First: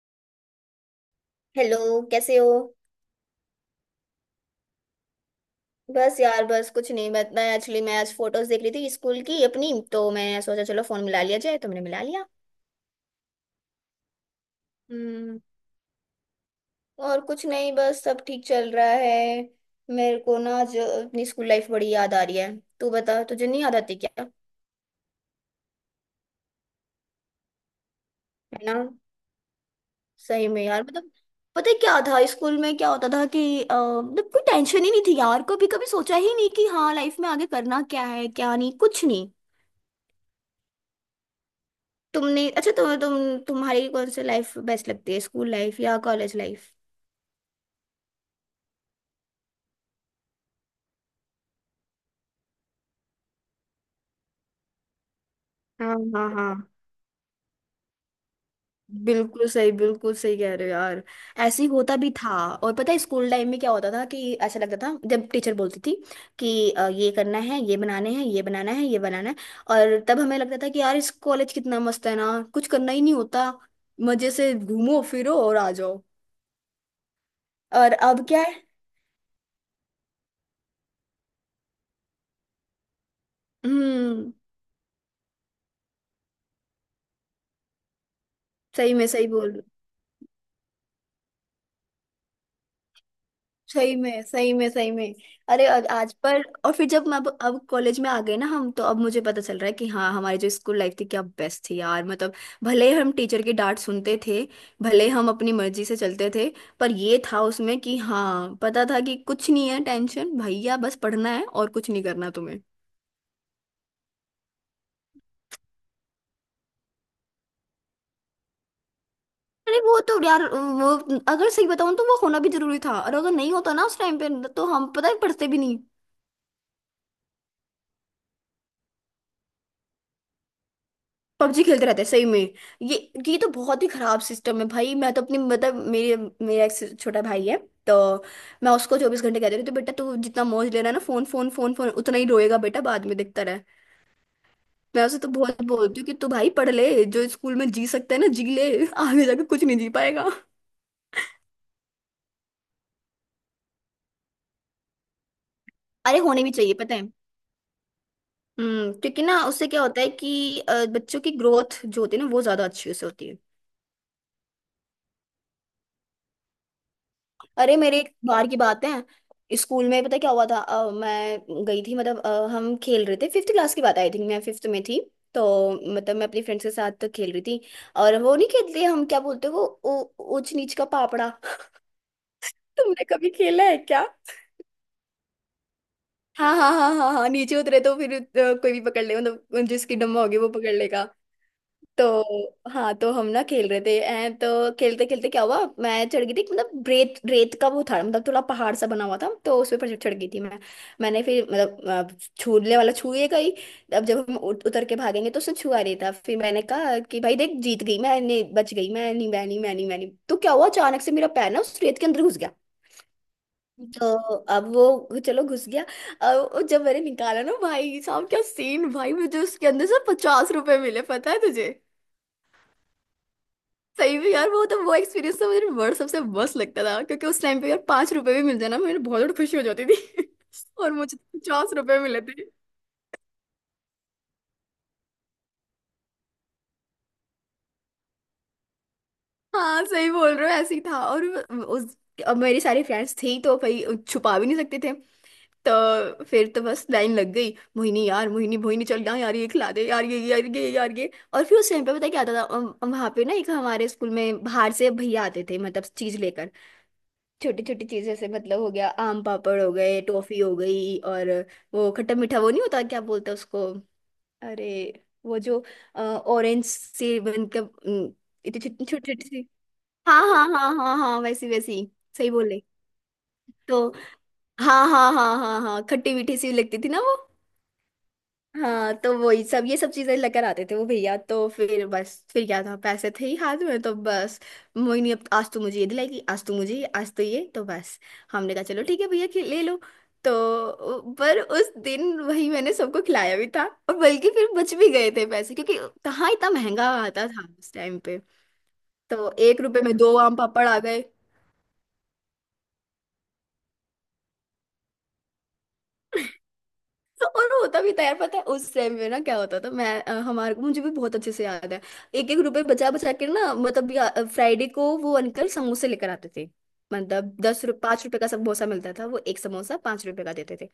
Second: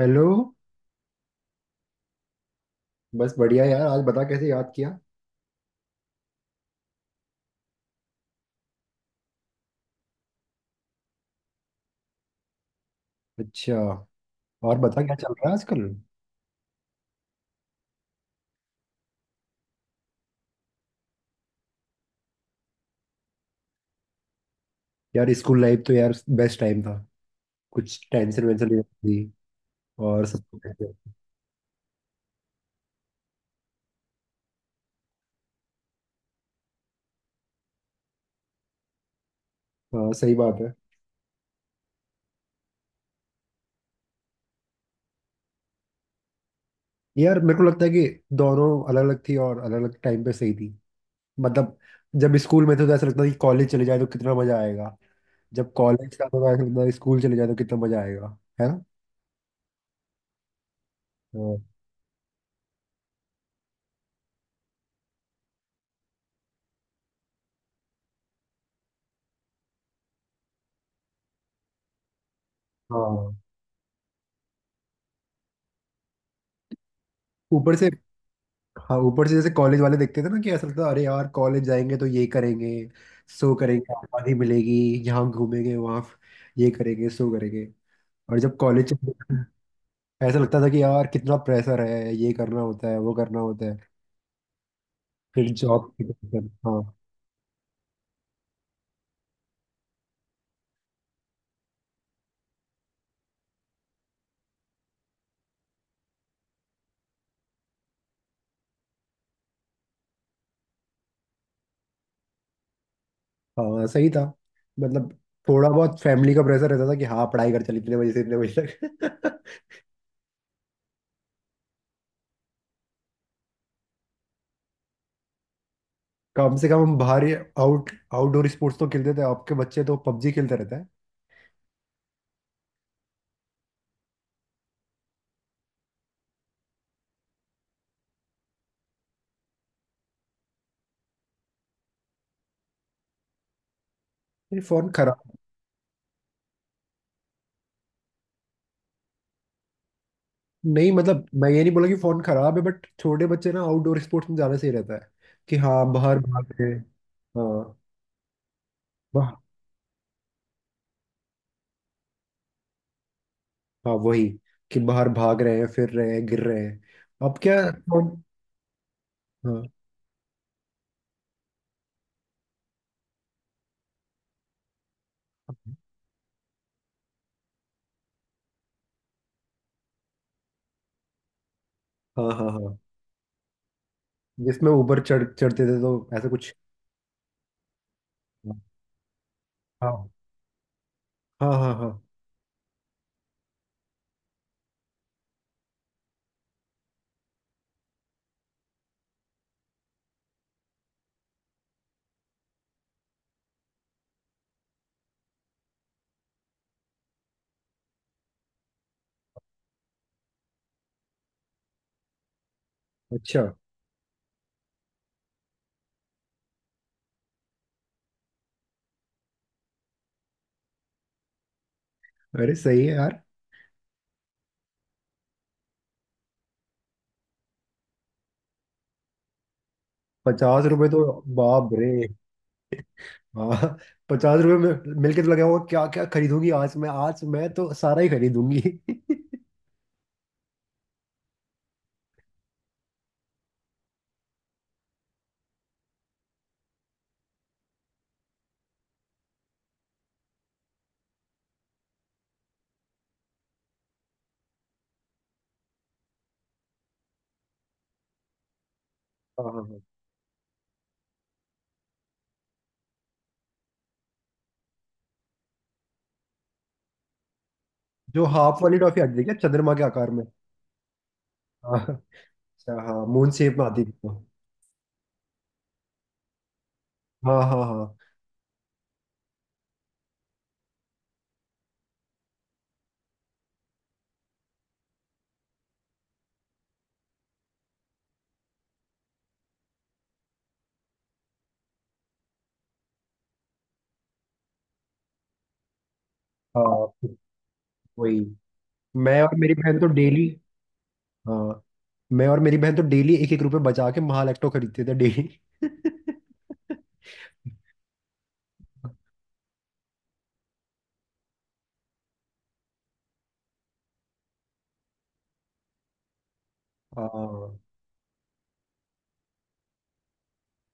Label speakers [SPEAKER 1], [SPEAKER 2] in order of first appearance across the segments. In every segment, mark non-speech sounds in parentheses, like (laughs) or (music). [SPEAKER 1] Hello.
[SPEAKER 2] Hello. कैसे हो?
[SPEAKER 1] बस बढ़िया यार। आज बता, कैसे याद किया?
[SPEAKER 2] बस यार, बस कुछ नहीं, बस मैं आज फोटोज देख रही थी स्कूल की अपनी, तो मैंने सोचा चलो फोन मिला लिया जाए। तुमने मिला लिया।
[SPEAKER 1] अच्छा। और बता, क्या चल
[SPEAKER 2] हम्म।
[SPEAKER 1] रहा है आजकल?
[SPEAKER 2] और कुछ नहीं, बस सब ठीक चल रहा है। मेरे को ना जो अपनी स्कूल लाइफ बड़ी याद आ रही है। तू बता, तुझे नहीं याद आती क्या?
[SPEAKER 1] यार स्कूल लाइफ तो यार बेस्ट टाइम था। कुछ टेंशन
[SPEAKER 2] है
[SPEAKER 1] वेंशन
[SPEAKER 2] ना।
[SPEAKER 1] नहीं थी और सब
[SPEAKER 2] सही में
[SPEAKER 1] कुछ
[SPEAKER 2] यार,
[SPEAKER 1] ऐसे।
[SPEAKER 2] मतलब पता है क्या था स्कूल में, क्या होता था कि मतलब कोई टेंशन ही नहीं थी यार। कभी कभी सोचा ही नहीं कि हाँ लाइफ में आगे करना क्या है, क्या नहीं, कुछ नहीं।
[SPEAKER 1] हाँ सही बात है।
[SPEAKER 2] तुमने अच्छा, तुम्हारी कौन सी लाइफ बेस्ट लगती है, स्कूल लाइफ या कॉलेज लाइफ?
[SPEAKER 1] यार मेरे को लगता है कि दोनों अलग अलग थी और अलग अलग टाइम पे सही थी। मतलब जब स्कूल में थे तो ऐसा लगता था कि कॉलेज चले जाए तो कितना मजा आएगा। जब
[SPEAKER 2] हाँ
[SPEAKER 1] कॉलेज का
[SPEAKER 2] हाँ
[SPEAKER 1] तो
[SPEAKER 2] हाँ,
[SPEAKER 1] ऐसा लगता था स्कूल चले जाए तो कितना मजा आएगा। है ना।
[SPEAKER 2] बिल्कुल सही, बिल्कुल सही कह रहे हो यार।
[SPEAKER 1] हाँ
[SPEAKER 2] ऐसे ही होता भी था। और पता है स्कूल टाइम में क्या होता था कि ऐसा लगता था जब टीचर बोलती थी कि ये करना है, ये बनाने हैं, ये बनाना है, ये बनाना है। और तब हमें लगता था कि यार इस कॉलेज कितना मस्त है ना, कुछ करना ही नहीं
[SPEAKER 1] हाँ।
[SPEAKER 2] होता। मजे से घूमो फिरो और आ जाओ।
[SPEAKER 1] ऊपर से
[SPEAKER 2] और अब क्या है।
[SPEAKER 1] हाँ, ऊपर से जैसे कॉलेज वाले देखते थे ना कि ऐसा लगता था अरे यार कॉलेज जाएंगे तो ये करेंगे, सो करेंगे,
[SPEAKER 2] हम्म।
[SPEAKER 1] आबादी मिलेगी, यहाँ घूमेंगे वहाँ, ये करेंगे सो करेंगे। और जब कॉलेज,
[SPEAKER 2] सही में सही बोल।
[SPEAKER 1] ऐसा लगता था कि यार कितना प्रेशर है, ये करना होता है वो करना होता है।
[SPEAKER 2] सही में, सही में, सही में।
[SPEAKER 1] फिर
[SPEAKER 2] अरे आज
[SPEAKER 1] जॉब की
[SPEAKER 2] आज पर।
[SPEAKER 1] टेंशन।
[SPEAKER 2] और
[SPEAKER 1] हाँ,
[SPEAKER 2] फिर जब मैं अब कॉलेज में आ गए ना हम, तो अब मुझे पता चल रहा है कि हाँ हमारी जो स्कूल लाइफ थी क्या बेस्ट थी यार, मतलब भले हम टीचर की डांट सुनते थे, भले हम अपनी मर्जी से चलते थे, पर ये था उसमें कि हाँ पता था कि कुछ नहीं है टेंशन, भैया बस पढ़ना है और कुछ नहीं करना तुम्हें।
[SPEAKER 1] हाँ सही था। मतलब थोड़ा बहुत फैमिली का प्रेशर रहता था कि हाँ पढ़ाई कर, चल इतने बजे से इतने बजे तक। (laughs)
[SPEAKER 2] अरे वो तो यार वो, अगर सही बताऊं तो वो होना भी जरूरी था, और अगर नहीं होता ना उस टाइम पे तो हम पता है पढ़ते भी नहीं।
[SPEAKER 1] कम से कम हम बाहर आउटडोर स्पोर्ट्स तो खेलते थे। आपके बच्चे तो पबजी खेलते रहते हैं।
[SPEAKER 2] पबजी खेलते रहते हैं, सही में। ये ये तो बहुत ही खराब सिस्टम है भाई। मैं तो अपनी, मतलब मेरे मेरा एक छोटा भाई है। तो मैं उसको चौबीस घंटे कहती रहती हूँ, बेटा तू जितना मौज ले रहा है ना, फोन फोन फोन फोन, उतना ही रोएगा बेटा बाद में, देखता रहे।
[SPEAKER 1] ये फोन
[SPEAKER 2] मैं उसे
[SPEAKER 1] खराब।
[SPEAKER 2] तो बहुत बोलती हूँ कि तू भाई पढ़ ले, जो स्कूल में जी सकता है ना जी ले, आगे जाके कुछ नहीं जी पाएगा।
[SPEAKER 1] नहीं, मतलब मैं ये नहीं बोला कि फोन खराब है, बट छोटे बच्चे ना आउटडोर स्पोर्ट्स में ज्यादा सही रहता है। कि हाँ बाहर
[SPEAKER 2] अरे होने भी
[SPEAKER 1] भाग रहे
[SPEAKER 2] चाहिए
[SPEAKER 1] हैं।
[SPEAKER 2] पता है।
[SPEAKER 1] हाँ।
[SPEAKER 2] हम्म। क्योंकि
[SPEAKER 1] वाह।
[SPEAKER 2] ना उससे क्या होता है कि बच्चों की ग्रोथ जो होती है ना वो ज्यादा अच्छी उससे होती है।
[SPEAKER 1] हाँ वही, कि बाहर भाग रहे हैं, फिर रहे हैं, गिर रहे हैं। अब क्या।
[SPEAKER 2] अरे मेरे एक
[SPEAKER 1] फोन।
[SPEAKER 2] बार की बात है,
[SPEAKER 1] हाँ।
[SPEAKER 2] स्कूल में पता क्या हुआ था। मैं गई थी, मतलब हम खेल रहे थे, फिफ्थ क्लास की बात, आई थिंक मैं फिफ्थ में थी। तो मतलब मैं अपनी फ्रेंड्स के साथ खेल रही थी, और वो नहीं खेलते हम क्या बोलते हैं वो ऊंच नीच का पापड़ा (laughs)
[SPEAKER 1] हाँ हाँ हाँ।
[SPEAKER 2] तुमने कभी खेला है क्या?
[SPEAKER 1] जिसमें ऊपर चढ़ते थे तो ऐसा कुछ।
[SPEAKER 2] हाँ हाँ हाँ हाँ हाँ, नीचे उतरे तो फिर
[SPEAKER 1] हाँ
[SPEAKER 2] कोई भी पकड़ ले, मतलब जिसकी डम्मा होगी वो पकड़ लेगा।
[SPEAKER 1] हाँ हाँ हाँ।
[SPEAKER 2] तो हाँ, तो हम ना खेल रहे थे हैं, तो खेलते खेलते क्या हुआ, मैं चढ़ गई थी, मतलब रेत, रेत का वो था, मतलब थोड़ा पहाड़ सा बना हुआ था तो उस पर चढ़ गई थी मैं। मैंने फिर मतलब छूने वाला छूए गई। अब जब हम उतर के भागेंगे तो उसने छुआ रही था, फिर मैंने कहा कि भाई देख जीत गई मैं नहीं, बच गई मैं नहीं, मैं नहीं, मैं नहीं, मैं नहीं। तो क्या हुआ अचानक से मेरा पैर ना उस रेत के अंदर घुस गया।
[SPEAKER 1] अच्छा।
[SPEAKER 2] तो अब वो चलो घुस गया। अब वो जब मैंने निकाला ना, भाई साहब क्या सीन भाई, मुझे उसके अंदर से 50 रुपए मिले पता है तुझे।
[SPEAKER 1] अरे सही है यार।
[SPEAKER 2] सही में यार, वो तो वो एक्सपीरियंस तो मुझे वर्ल्ड सबसे बस लगता था, क्योंकि उस टाइम पे यार 5 रुपए भी मिल जाना मेरे बहुत खुशी हो जाती थी।
[SPEAKER 1] पचास
[SPEAKER 2] (laughs)
[SPEAKER 1] रुपए
[SPEAKER 2] और
[SPEAKER 1] तो।
[SPEAKER 2] मुझे तो
[SPEAKER 1] बाप
[SPEAKER 2] पचास
[SPEAKER 1] रे।
[SPEAKER 2] रुपए मिले थे।
[SPEAKER 1] हाँ, पचास रुपए में मिलके तो लगा होगा क्या क्या खरीदूंगी आज, मैं आज मैं तो सारा ही खरीदूंगी। (laughs)
[SPEAKER 2] हाँ सही बोल रहे हो, ऐसे ही था। और उस, अब मेरी सारी फ्रेंड्स थी तो भाई छुपा भी नहीं सकते थे, तो फिर तो बस लाइन लग गई। मोहिनी यार, मोहिनी, मोहिनी चल जाओ यार, ये खिला दे यार, ये यार, ये यार, ये। और फिर उस टाइम पे पता क्या आता था, वहां पे ना एक हमारे स्कूल में बाहर से भैया आते थे, मतलब चीज लेकर, छोटी छोटी चीजें, से मतलब हो गया आम
[SPEAKER 1] हाँ
[SPEAKER 2] पापड़, हो
[SPEAKER 1] हाँ।
[SPEAKER 2] गए टॉफी, हो गई, और वो खट्टा मीठा वो नहीं होता, क्या बोलते हैं उसको, अरे वो जो ऑरेंज से बनकर
[SPEAKER 1] जो
[SPEAKER 2] इतनी
[SPEAKER 1] हाफ वाली
[SPEAKER 2] छोटी
[SPEAKER 1] टॉफी
[SPEAKER 2] छोटी
[SPEAKER 1] आती थी
[SPEAKER 2] छोटी
[SPEAKER 1] क्या,
[SPEAKER 2] सी।
[SPEAKER 1] चंद्रमा के आकार
[SPEAKER 2] हाँ
[SPEAKER 1] में?
[SPEAKER 2] हाँ हाँ हाँ हाँ वैसी
[SPEAKER 1] हाँ।
[SPEAKER 2] वैसी। सही बोले।
[SPEAKER 1] अच्छा हाँ, मून शेप में आती
[SPEAKER 2] तो
[SPEAKER 1] थी वो।
[SPEAKER 2] हाँ हाँ हाँ हाँ हाँ, खट्टी मीठी सी लगती थी ना वो।
[SPEAKER 1] हाँ हाँ हाँ।
[SPEAKER 2] हाँ तो वही सब, ये सब चीजें लेकर आते थे वो भैया। तो फिर बस फिर क्या था, पैसे थे ही हाथ में, तो बस मोहिनी अब आज तू मुझे ये दिलाएगी, आज तू मुझे ये, आज तो ये तो बस। हमने कहा चलो ठीक है भैया ले लो। तो पर उस दिन वही मैंने सबको खिलाया भी था, और बल्कि फिर बच भी गए थे पैसे, क्योंकि कहाँ इतना महंगा
[SPEAKER 1] हाँ
[SPEAKER 2] आता था उस टाइम पे।
[SPEAKER 1] वही। मैं
[SPEAKER 2] तो
[SPEAKER 1] और मेरी
[SPEAKER 2] एक
[SPEAKER 1] बहन
[SPEAKER 2] रुपए
[SPEAKER 1] तो
[SPEAKER 2] में दो
[SPEAKER 1] डेली।
[SPEAKER 2] आम पापड़ आ गए।
[SPEAKER 1] हाँ, मैं और मेरी बहन तो डेली एक एक रुपए बचा के महालैक्टो खरीदते थे डेली। (laughs)
[SPEAKER 2] तो और होता भी था यार, पता है उस टाइम पे ना क्या होता था, हमारे मुझे भी बहुत अच्छे से याद है, एक एक रुपए बचा बचा के ना, मतलब फ्राइडे को वो अंकल समोसे लेकर आते थे। मतलब
[SPEAKER 1] हाँ।
[SPEAKER 2] 10 रुपये, 5 रुपए का समोसा मिलता था, वो एक समोसा 5 रुपए का देते थे।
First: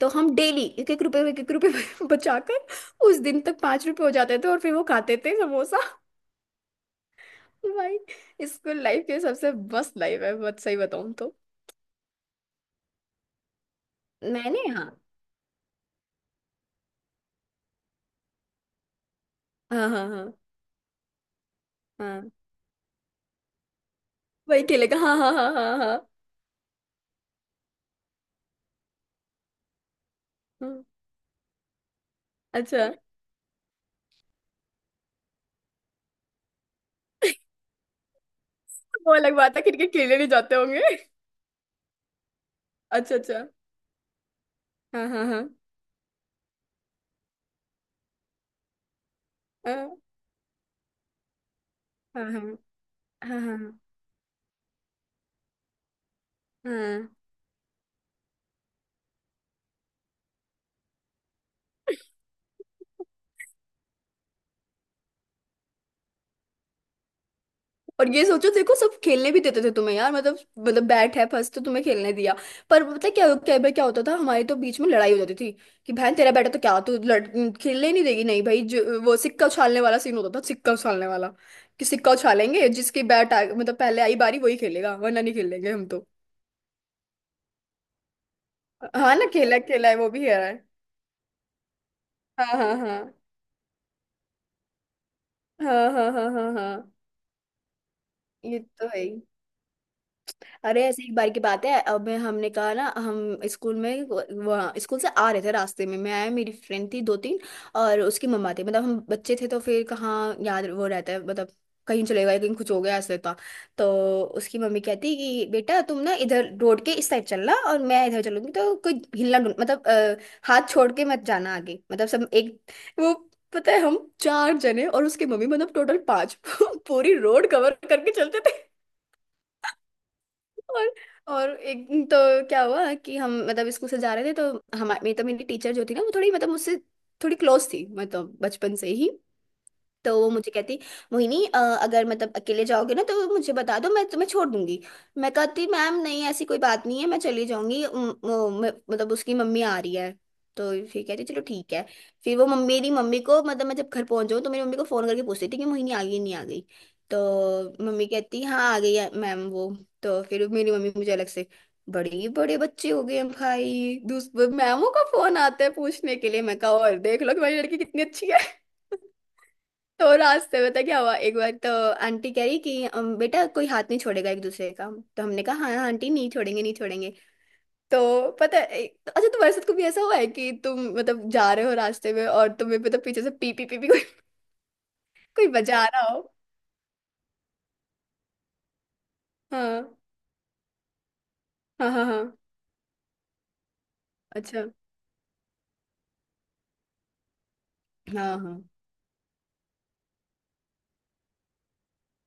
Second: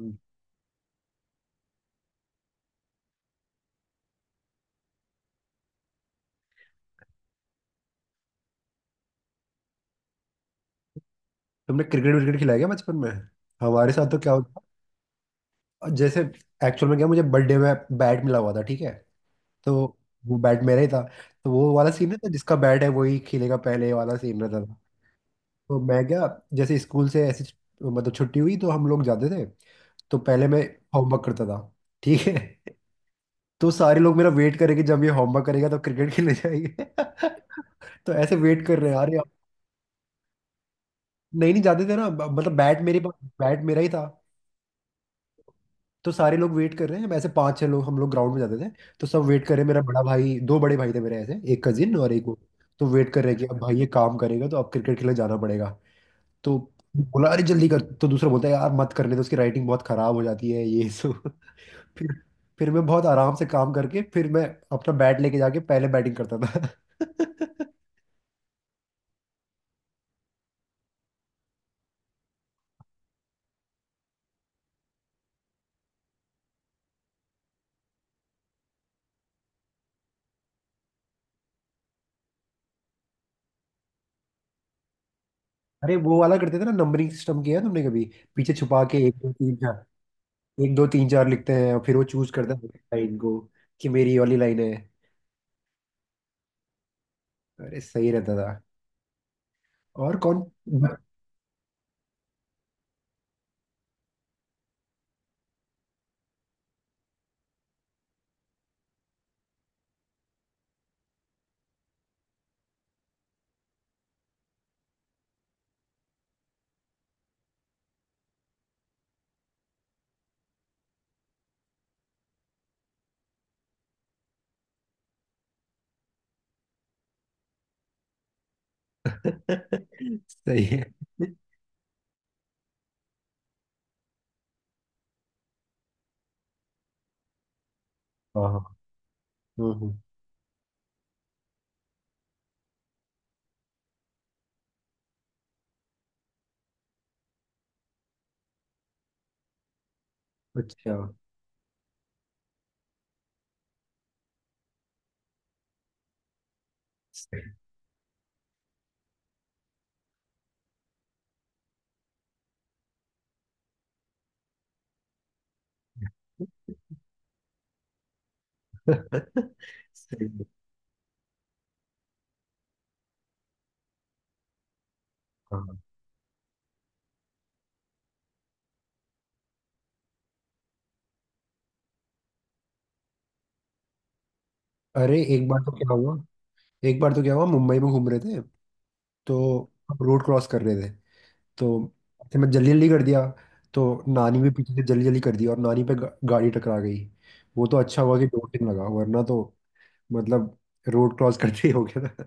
[SPEAKER 2] तो हम डेली एक एक रुपए, एक एक रुपए (laughs) बचा कर उस दिन तक 5 रुपए हो जाते थे, और फिर वो खाते थे समोसा। भाई स्कूल लाइफ के सबसे मस्त लाइफ है, बहुत सही बताऊँ तो।
[SPEAKER 1] तुमने क्रिकेट विकेट खिलाया क्या बचपन में? हमारे साथ तो क्या होता,
[SPEAKER 2] मैंने हाँ।
[SPEAKER 1] जैसे एक्चुअल में क्या, मुझे बर्थडे में बैट मिला हुआ था, ठीक है? तो
[SPEAKER 2] हाँ हाँ हाँ
[SPEAKER 1] वो बैट मेरा ही था। तो वो वाला सीन रहता,
[SPEAKER 2] हाँ
[SPEAKER 1] जिसका बैट है वही खेलेगा पहले, वाला सीन रहता
[SPEAKER 2] वही
[SPEAKER 1] था।
[SPEAKER 2] खेलेगा। हाँ हाँ हाँ हाँ हाँ
[SPEAKER 1] तो मैं
[SPEAKER 2] हाँ,
[SPEAKER 1] क्या, जैसे स्कूल से ऐसी मतलब छुट्टी हुई तो हम लोग जाते थे। तो पहले मैं
[SPEAKER 2] हाँ,
[SPEAKER 1] होमवर्क करता था, ठीक है।
[SPEAKER 2] अच्छा
[SPEAKER 1] तो सारे लोग मेरा वेट करेंगे, जब ये होमवर्क करेगा तो क्रिकेट खेलने जाएंगे। (laughs) तो ऐसे वेट कर रहे हैं,
[SPEAKER 2] वो
[SPEAKER 1] अरे
[SPEAKER 2] अलग बात है, क्रिकेट खेलने नहीं जाते होंगे।
[SPEAKER 1] नहीं नहीं जाते थे ना, मतलब बैट मेरे
[SPEAKER 2] अच्छा
[SPEAKER 1] पास,
[SPEAKER 2] अच्छा।
[SPEAKER 1] बैट मेरा ही था।
[SPEAKER 2] हाँ हाँ हाँ
[SPEAKER 1] तो सारे लोग वेट कर रहे हैं। हम ऐसे पांच छह लोग हम लोग ग्राउंड में जाते थे। तो सब वेट कर रहे हैं। मेरा
[SPEAKER 2] हाँ
[SPEAKER 1] बड़ा भाई, दो बड़े भाई थे मेरे, ऐसे एक कजिन और एक
[SPEAKER 2] हाँ
[SPEAKER 1] वो।
[SPEAKER 2] हाँ
[SPEAKER 1] तो वेट कर रहे हैं
[SPEAKER 2] हाँ
[SPEAKER 1] कि अब भाई
[SPEAKER 2] हाँ
[SPEAKER 1] ये काम करेगा तो अब क्रिकेट खेलने जाना पड़ेगा। तो
[SPEAKER 2] हाँ।
[SPEAKER 1] बोला अरे जल्दी कर, तो दूसरा बोलता है यार मत करने तो उसकी राइटिंग बहुत खराब हो जाती है ये सो। (laughs) फिर फिर मैं बहुत आराम से काम करके फिर मैं अपना बैट लेके जाके पहले बैटिंग करता था। (laughs)
[SPEAKER 2] और ये सोचो देखो सब खेलने भी देते थे तुम्हें यार, मतलब मतलब बैट है फर्स्ट, तो तुम्हें खेलने दिया। पर पता है क्या क्या भाई क्या होता था, हमारी तो बीच में लड़ाई हो जाती थी कि बहन तेरा बैट है तो क्या तू लड़ खेलने ही नहीं देगी? नहीं भाई, जो वो सिक्का उछालने वाला सीन होता था, सिक्का उछालने वाला, कि सिक्का उछालेंगे, जिसकी बैट आ मतलब पहले आई बारी वही खेलेगा, वरना नहीं खेलेंगे हम
[SPEAKER 1] अरे
[SPEAKER 2] तो।
[SPEAKER 1] वो वाला करते थे ना, नंबरिंग सिस्टम? किया है तुमने कभी? पीछे छुपा के
[SPEAKER 2] हाँ
[SPEAKER 1] एक
[SPEAKER 2] ना
[SPEAKER 1] दो तीन चार,
[SPEAKER 2] खेला है वो भी है।
[SPEAKER 1] एक दो तीन चार लिखते हैं और फिर वो चूज
[SPEAKER 2] हाँ
[SPEAKER 1] करता है
[SPEAKER 2] हाँ हाँ
[SPEAKER 1] लाइन को, कि मेरी ये वाली लाइन है।
[SPEAKER 2] हाँ हाँ हाँ हाँ हाँ।
[SPEAKER 1] अरे सही रहता था।
[SPEAKER 2] ये तो है ही।
[SPEAKER 1] और कौन।
[SPEAKER 2] अरे ऐसे
[SPEAKER 1] (laughs)
[SPEAKER 2] एक बार की बात है, अब मैं हमने कहा ना हम स्कूल में, वहाँ स्कूल से आ रहे थे रास्ते में, मैं आया, मेरी फ्रेंड थी 2-3, और उसकी मम्मा थी, मतलब हम बच्चे थे तो फिर कहाँ याद वो रहता है, मतलब कहीं चले गए कहीं कुछ हो गया, ऐसे होता। तो उसकी मम्मी कहती कि बेटा तुम ना इधर रोड के इस साइड चलना और मैं इधर चलूंगी, तो कोई हिलना मतलब हाथ छोड़ के मत जाना आगे, मतलब सब एक वो। पता है हम 4 जने और उसकी मम्मी, मतलब टोटल 5 (laughs) पूरी रोड कवर करके चलते थे।
[SPEAKER 1] सही है।
[SPEAKER 2] और और एक दिन तो क्या हुआ कि हम मतलब स्कूल से जा रहे थे, तो हमारी तो मेरी टीचर जो थी ना वो थोड़ी मतलब मुझसे थोड़ी क्लोज थी, मतलब
[SPEAKER 1] हाँ। हाँ,
[SPEAKER 2] बचपन से ही।
[SPEAKER 1] हम्म, हम्म,
[SPEAKER 2] तो वो मुझे कहती, मोहिनी, अगर मतलब अकेले जाओगे ना तो मुझे बता दो, मैं तुम्हें छोड़ दूंगी। मैं कहती मैम नहीं ऐसी कोई बात नहीं है, मैं चली जाऊंगी, मतलब उसकी मम्मी आ रही है। तो
[SPEAKER 1] अच्छा।
[SPEAKER 2] फिर कहती चलो ठीक है। फिर वो मम्मी मेरी मम्मी को, मतलब मैं जब घर पहुंच जाऊँ तो मेरी मम्मी को फोन करके पूछती थी कि मोहिनी आ गई नहीं आ गई, तो
[SPEAKER 1] सही।
[SPEAKER 2] मम्मी कहती हाँ आ गई है मैम, वो। तो फिर मेरी मम्मी मुझे अलग से, बड़े बड़े बच्चे हो गए हम भाई, दूसरे मैमों का फोन आता है पूछने के लिए, मैं कहा और देख लो कि मेरी लड़की कितनी अच्छी है।
[SPEAKER 1] (laughs)
[SPEAKER 2] तो
[SPEAKER 1] सही,
[SPEAKER 2] रास्ते में तो क्या हुआ एक बार तो आंटी कह रही कि " बेटा कोई हाथ नहीं छोड़ेगा एक दूसरे का, तो हमने कहा हाँ
[SPEAKER 1] हाँ।
[SPEAKER 2] हाँ, आंटी नहीं छोड़ेंगे, नहीं छोड़ेंगे। तो पता है एक- तो- अच्छा तुम्हारे साथ कभी ऐसा हुआ है कि तुम मतलब जा रहे हो रास्ते में और तुम्हें मतलब पीछे से पी पी पी, पी कोई,
[SPEAKER 1] अरे
[SPEAKER 2] कोई
[SPEAKER 1] एक बार तो
[SPEAKER 2] बजा
[SPEAKER 1] क्या
[SPEAKER 2] रहा
[SPEAKER 1] हुआ
[SPEAKER 2] हो?
[SPEAKER 1] एक बार तो क्या हुआ, मुंबई में घूम रहे थे। तो
[SPEAKER 2] हाँ
[SPEAKER 1] हम रोड क्रॉस कर रहे थे। तो
[SPEAKER 2] हाँ हाँ हाँ।
[SPEAKER 1] ऐसे मैं जल्दी जल्दी कर दिया। तो नानी भी
[SPEAKER 2] अच्छा।
[SPEAKER 1] पीछे से जल्दी जल्दी कर दी और नानी पे गाड़ी टकरा गई। वो तो अच्छा हुआ कि
[SPEAKER 2] हाँ
[SPEAKER 1] डोंट
[SPEAKER 2] हाँ।
[SPEAKER 1] लगा वरना तो, मतलब रोड क्रॉस करते ही हो गया था।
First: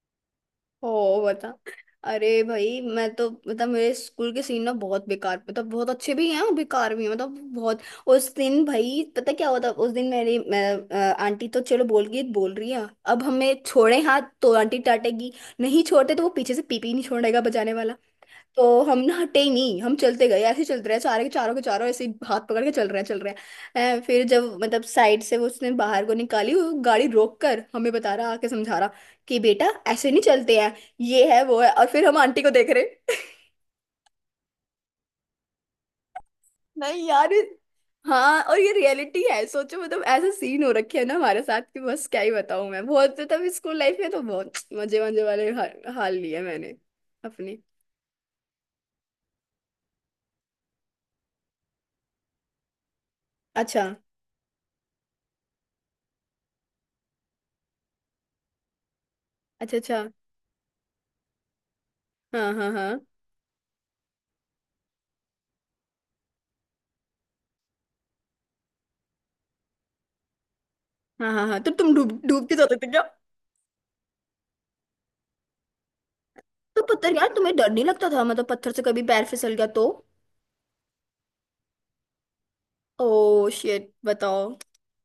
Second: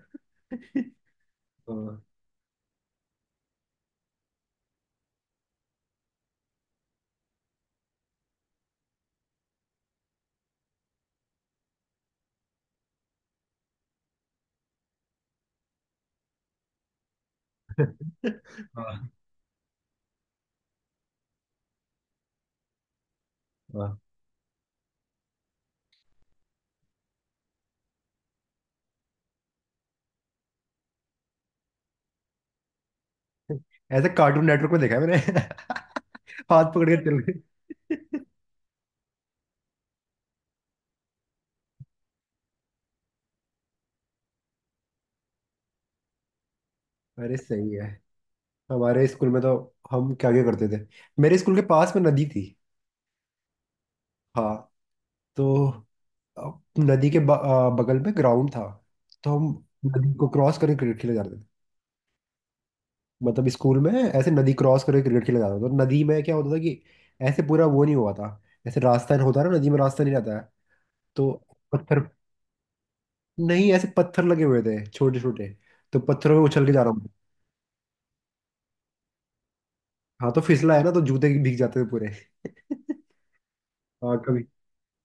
[SPEAKER 2] ओ बता।
[SPEAKER 1] (laughs) हाँ
[SPEAKER 2] अरे भाई मैं तो मतलब मेरे स्कूल के सीन ना बहुत बेकार, मतलब बहुत अच्छे भी हैं और बेकार भी हैं, मतलब बहुत। उस दिन भाई पता क्या हुआ था, उस दिन आंटी तो चलो बोल गई, बोल रही है, अब हमें छोड़े हाथ तो आंटी डांटेगी, नहीं छोड़ते तो वो पीछे से पीपी नहीं छोड़ेगा बजाने वाला, तो हम
[SPEAKER 1] हाँ
[SPEAKER 2] ना हटे ही नहीं, हम चलते गए, ऐसे ही चलते रहे। चारों के चारों के चारों ऐसे ही हाथ पकड़ के चल रहे हैं, चल रहे
[SPEAKER 1] हाँ।
[SPEAKER 2] हैं। फिर जब मतलब साइड से वो उसने बाहर को निकाली, वो गाड़ी रोक कर हमें बता रहा, आके समझा रहा कि बेटा, ऐसे नहीं चलते हैं, ये है वो है। और फिर हम आंटी को देख रहे। (laughs)
[SPEAKER 1] ऐसे कार्टून नेटवर्क में देखा है मैंने। (laughs) हाथ पकड़ के
[SPEAKER 2] नहीं
[SPEAKER 1] चल
[SPEAKER 2] यार ये-
[SPEAKER 1] गए। (laughs)
[SPEAKER 2] हाँ, और ये रियलिटी है। सोचो मतलब ऐसा सीन हो रखे है ना हमारे साथ कि बस क्या ही बताऊं मैं। बहुत तब स्कूल लाइफ में तो बहुत मजे मजे वाले हाल लिए मैंने
[SPEAKER 1] अरे
[SPEAKER 2] अपने।
[SPEAKER 1] सही है। हमारे स्कूल में तो हम क्या क्या करते थे। मेरे स्कूल के पास में नदी थी।
[SPEAKER 2] अच्छा
[SPEAKER 1] हाँ। तो अ, नदी के बगल में ग्राउंड था। तो हम
[SPEAKER 2] अच्छा अच्छा।
[SPEAKER 1] नदी को क्रॉस करके क्रिकेट खेले जाते थे।
[SPEAKER 2] हाँ हाँ हाँ
[SPEAKER 1] मतलब स्कूल में ऐसे नदी क्रॉस करके क्रिकेट खेला जाता था। तो नदी में क्या होता था कि ऐसे पूरा वो नहीं हुआ था, ऐसे रास्ता होता है ना नदी में, रास्ता नहीं रहता है।
[SPEAKER 2] हाँ
[SPEAKER 1] तो
[SPEAKER 2] हाँ हाँ, तो तुम
[SPEAKER 1] पत्थर,
[SPEAKER 2] डूबते जाते थे क्या?
[SPEAKER 1] नहीं ऐसे पत्थर लगे हुए थे छोटे छोटे। तो पत्थरों में उछल के जा
[SPEAKER 2] तो
[SPEAKER 1] रहा हूँ।
[SPEAKER 2] पत्थर, यार तुम्हें डर नहीं लगता था? मतलब पत्थर से कभी पैर फिसल गया तो?
[SPEAKER 1] हाँ तो फिसला है ना, तो जूते भीग जाते थे पूरे। (laughs)
[SPEAKER 2] ओ शिट,
[SPEAKER 1] हाँ कभी,
[SPEAKER 2] बताओ।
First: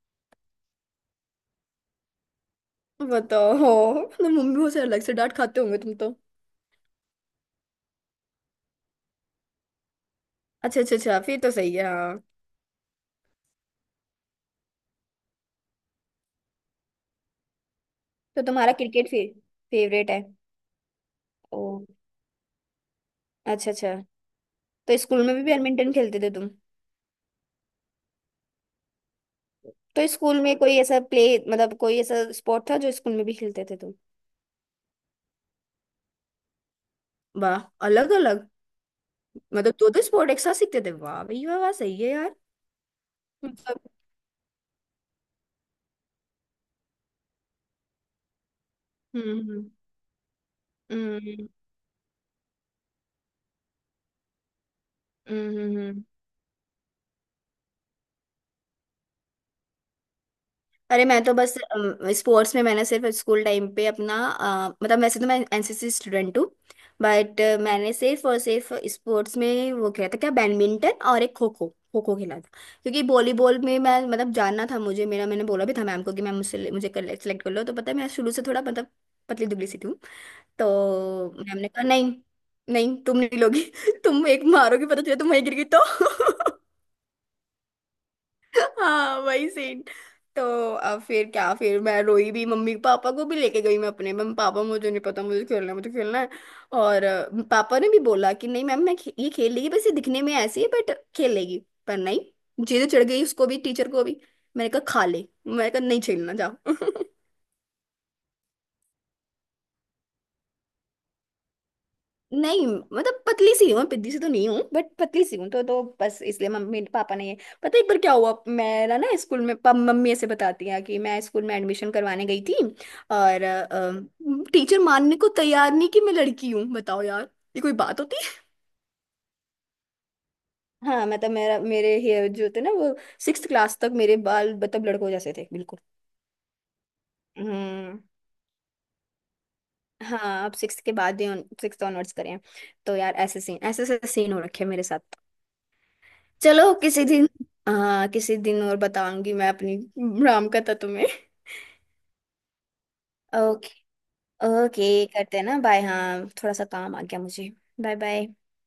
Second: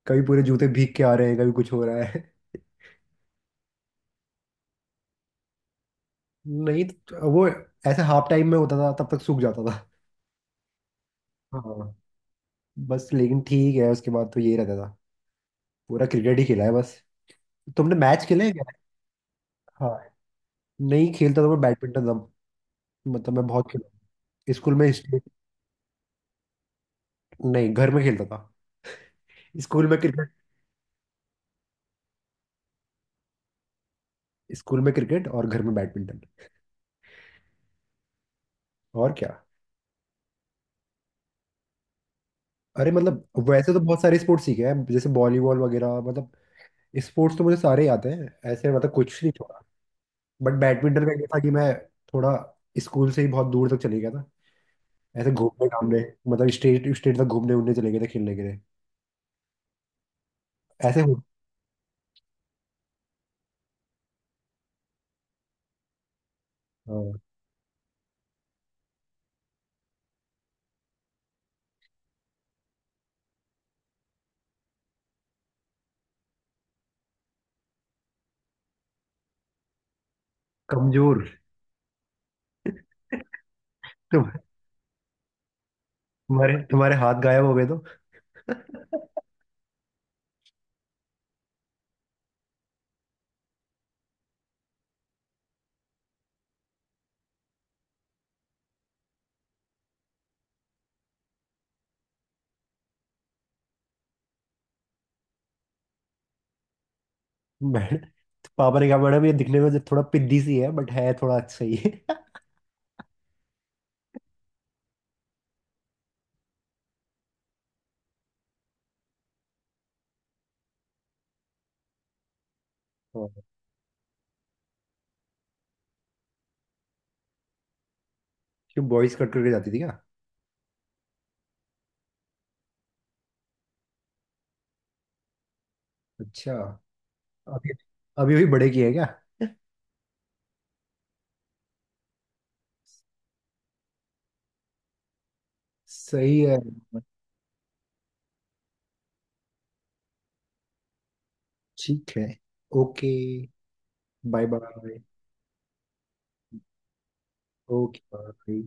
[SPEAKER 1] कभी पूरे जूते भीग के आ रहे हैं, कभी कुछ हो रहा है।
[SPEAKER 2] बताओ (laughs) मतलब मम्मी से अलग से डांट खाते होंगे तुम तो।
[SPEAKER 1] नहीं वो ऐसे हाफ टाइम में होता था, तब तक सूख जाता था।
[SPEAKER 2] अच्छा अच्छा अच्छा, फिर तो सही है,
[SPEAKER 1] हाँ।
[SPEAKER 2] हाँ।
[SPEAKER 1] बस लेकिन ठीक है उसके बाद तो यही रहता था। पूरा क्रिकेट ही खेला है बस। तुमने मैच
[SPEAKER 2] तो
[SPEAKER 1] खेले हैं क्या?
[SPEAKER 2] तुम्हारा क्रिकेट फिर
[SPEAKER 1] हाँ।
[SPEAKER 2] फेवरेट है?
[SPEAKER 1] नहीं खेलता था, मैं
[SPEAKER 2] ओ,
[SPEAKER 1] बैडमिंटन था। मतलब मैं बहुत
[SPEAKER 2] अच्छा
[SPEAKER 1] खेला
[SPEAKER 2] अच्छा।
[SPEAKER 1] हूँ। स्कूल में
[SPEAKER 2] तो
[SPEAKER 1] स्टेट।
[SPEAKER 2] स्कूल में भी बैडमिंटन खेलते थे तुम?
[SPEAKER 1] नहीं, घर में खेलता था, स्कूल में
[SPEAKER 2] तो
[SPEAKER 1] क्रिकेट।
[SPEAKER 2] स्कूल में कोई ऐसा प्ले, मतलब कोई ऐसा स्पोर्ट था जो स्कूल में भी खेलते थे तुम?
[SPEAKER 1] स्कूल में क्रिकेट और घर में बैडमिंटन।
[SPEAKER 2] वाह, अलग अलग।
[SPEAKER 1] और क्या।
[SPEAKER 2] मतलब दो दो स्पोर्ट एक साथ सीखते थे, वाह भैया वाह, सही है यार।
[SPEAKER 1] अरे मतलब वैसे
[SPEAKER 2] मतलब
[SPEAKER 1] तो बहुत सारे स्पोर्ट्स सीखे हैं जैसे वॉलीबॉल वगैरह। मतलब स्पोर्ट्स तो मुझे सारे ही आते हैं ऐसे, मतलब कुछ नहीं छोड़ा।
[SPEAKER 2] हम्म
[SPEAKER 1] बट बैडमिंटन में ये था
[SPEAKER 2] हम्म
[SPEAKER 1] कि मैं थोड़ा स्कूल से ही बहुत दूर तक चले गया था, ऐसे
[SPEAKER 2] हम्म
[SPEAKER 1] घूमने
[SPEAKER 2] हम्म,
[SPEAKER 1] घामने।
[SPEAKER 2] हम्म।
[SPEAKER 1] मतलब स्टेट स्टेट तक घूमने उड़ने चले गए थे खेलने के लिए। ऐसे
[SPEAKER 2] अरे
[SPEAKER 1] हो।
[SPEAKER 2] मैं तो बस स्पोर्ट्स में, मैंने सिर्फ स्कूल टाइम पे अपना मतलब वैसे तो मैं एनसीसी स्टूडेंट हूँ।
[SPEAKER 1] हाँ,
[SPEAKER 2] बट मैंने सिर्फ और सिर्फ स्पोर्ट्स में वो खेला था क्या, बैडमिंटन और एक खो खो, खो खो खेला था। क्योंकि वॉलीबॉल में मैं, मतलब जानना था मुझे, मेरा मैंने बोला भी था मैम को कि मैम मुझसे, मुझे कर सेलेक्ट कर लो। तो पता है मैं शुरू से थोड़ा मतलब पतली दुबली सी थी, हूँ।
[SPEAKER 1] कमजोर।
[SPEAKER 2] तो मैम ने कहा नहीं, नहीं तुम नहीं लोगी। (laughs) तुम
[SPEAKER 1] तुम-
[SPEAKER 2] एक मारोगी पता चले तुम वहीं गिर गई तो।
[SPEAKER 1] तुम्हारे
[SPEAKER 2] (laughs)
[SPEAKER 1] तुम्हारे हाथ गायब हो गए तो।
[SPEAKER 2] हाँ
[SPEAKER 1] (laughs)
[SPEAKER 2] वही सीन। तो अब फिर क्या, फिर मैं रोई भी, मम्मी पापा को भी लेके गई मैं अपने, मैम पापा मुझे नहीं पता, मुझे खेलना है मुझे खेलना है। और पापा ने भी बोला कि नहीं मैम, ये खेल लेगी, बस ये दिखने में ऐसी है बट खेल लेगी। पर नहीं, जिद चढ़ गई उसको भी, टीचर को भी। मैंने कहा खा ले, मैंने कहा नहीं खेलना जाओ। (laughs)
[SPEAKER 1] मैडम तो पापा ने कहा मैडम ये दिखने में जो थोड़ा पिद्दी सी है बट है थोड़ा अच्छा ही है। (laughs)
[SPEAKER 2] नहीं मतलब पतली सी हूँ, पतली सी तो नहीं हूँ बट पतली सी हूँ, तो बस इसलिए मम्मी पापा ने। पता है एक बार क्या हुआ मेरा, ना स्कूल में मम्मी ऐसे बताती है कि मैं स्कूल में एडमिशन करवाने गई थी।
[SPEAKER 1] हाँ।
[SPEAKER 2] और टीचर मानने को तैयार नहीं कि मैं लड़की हूँ, बताओ यार, ये कोई बात होती है।
[SPEAKER 1] क्यों, बॉयज कट करके जाती थी क्या?
[SPEAKER 2] हाँ मतलब मेरा, मेरे हेयर जो थे ना वो सिक्स क्लास तक, मेरे बाल मतलब लड़कों जैसे थे बिल्कुल।
[SPEAKER 1] अच्छा। अभी,
[SPEAKER 2] हम्म।
[SPEAKER 1] अभी बड़े किए हैं क्या?
[SPEAKER 2] हाँ अब सिक्स के बाद ही, सिक्स ऑनवर्ड्स करें। तो यार ऐसे सीन, ऐसे ऐसे सीन हो रखे हैं मेरे साथ।
[SPEAKER 1] सही है।
[SPEAKER 2] चलो किसी दिन, हाँ किसी दिन और बताऊंगी मैं अपनी राम कथा तुम्हें।
[SPEAKER 1] ठीक है। Okay.
[SPEAKER 2] Okay.
[SPEAKER 1] Bye bye.
[SPEAKER 2] Okay करते हैं ना, बाय, हाँ थोड़ा सा काम आ गया मुझे। Bye
[SPEAKER 1] okay
[SPEAKER 2] bye.
[SPEAKER 1] बाय।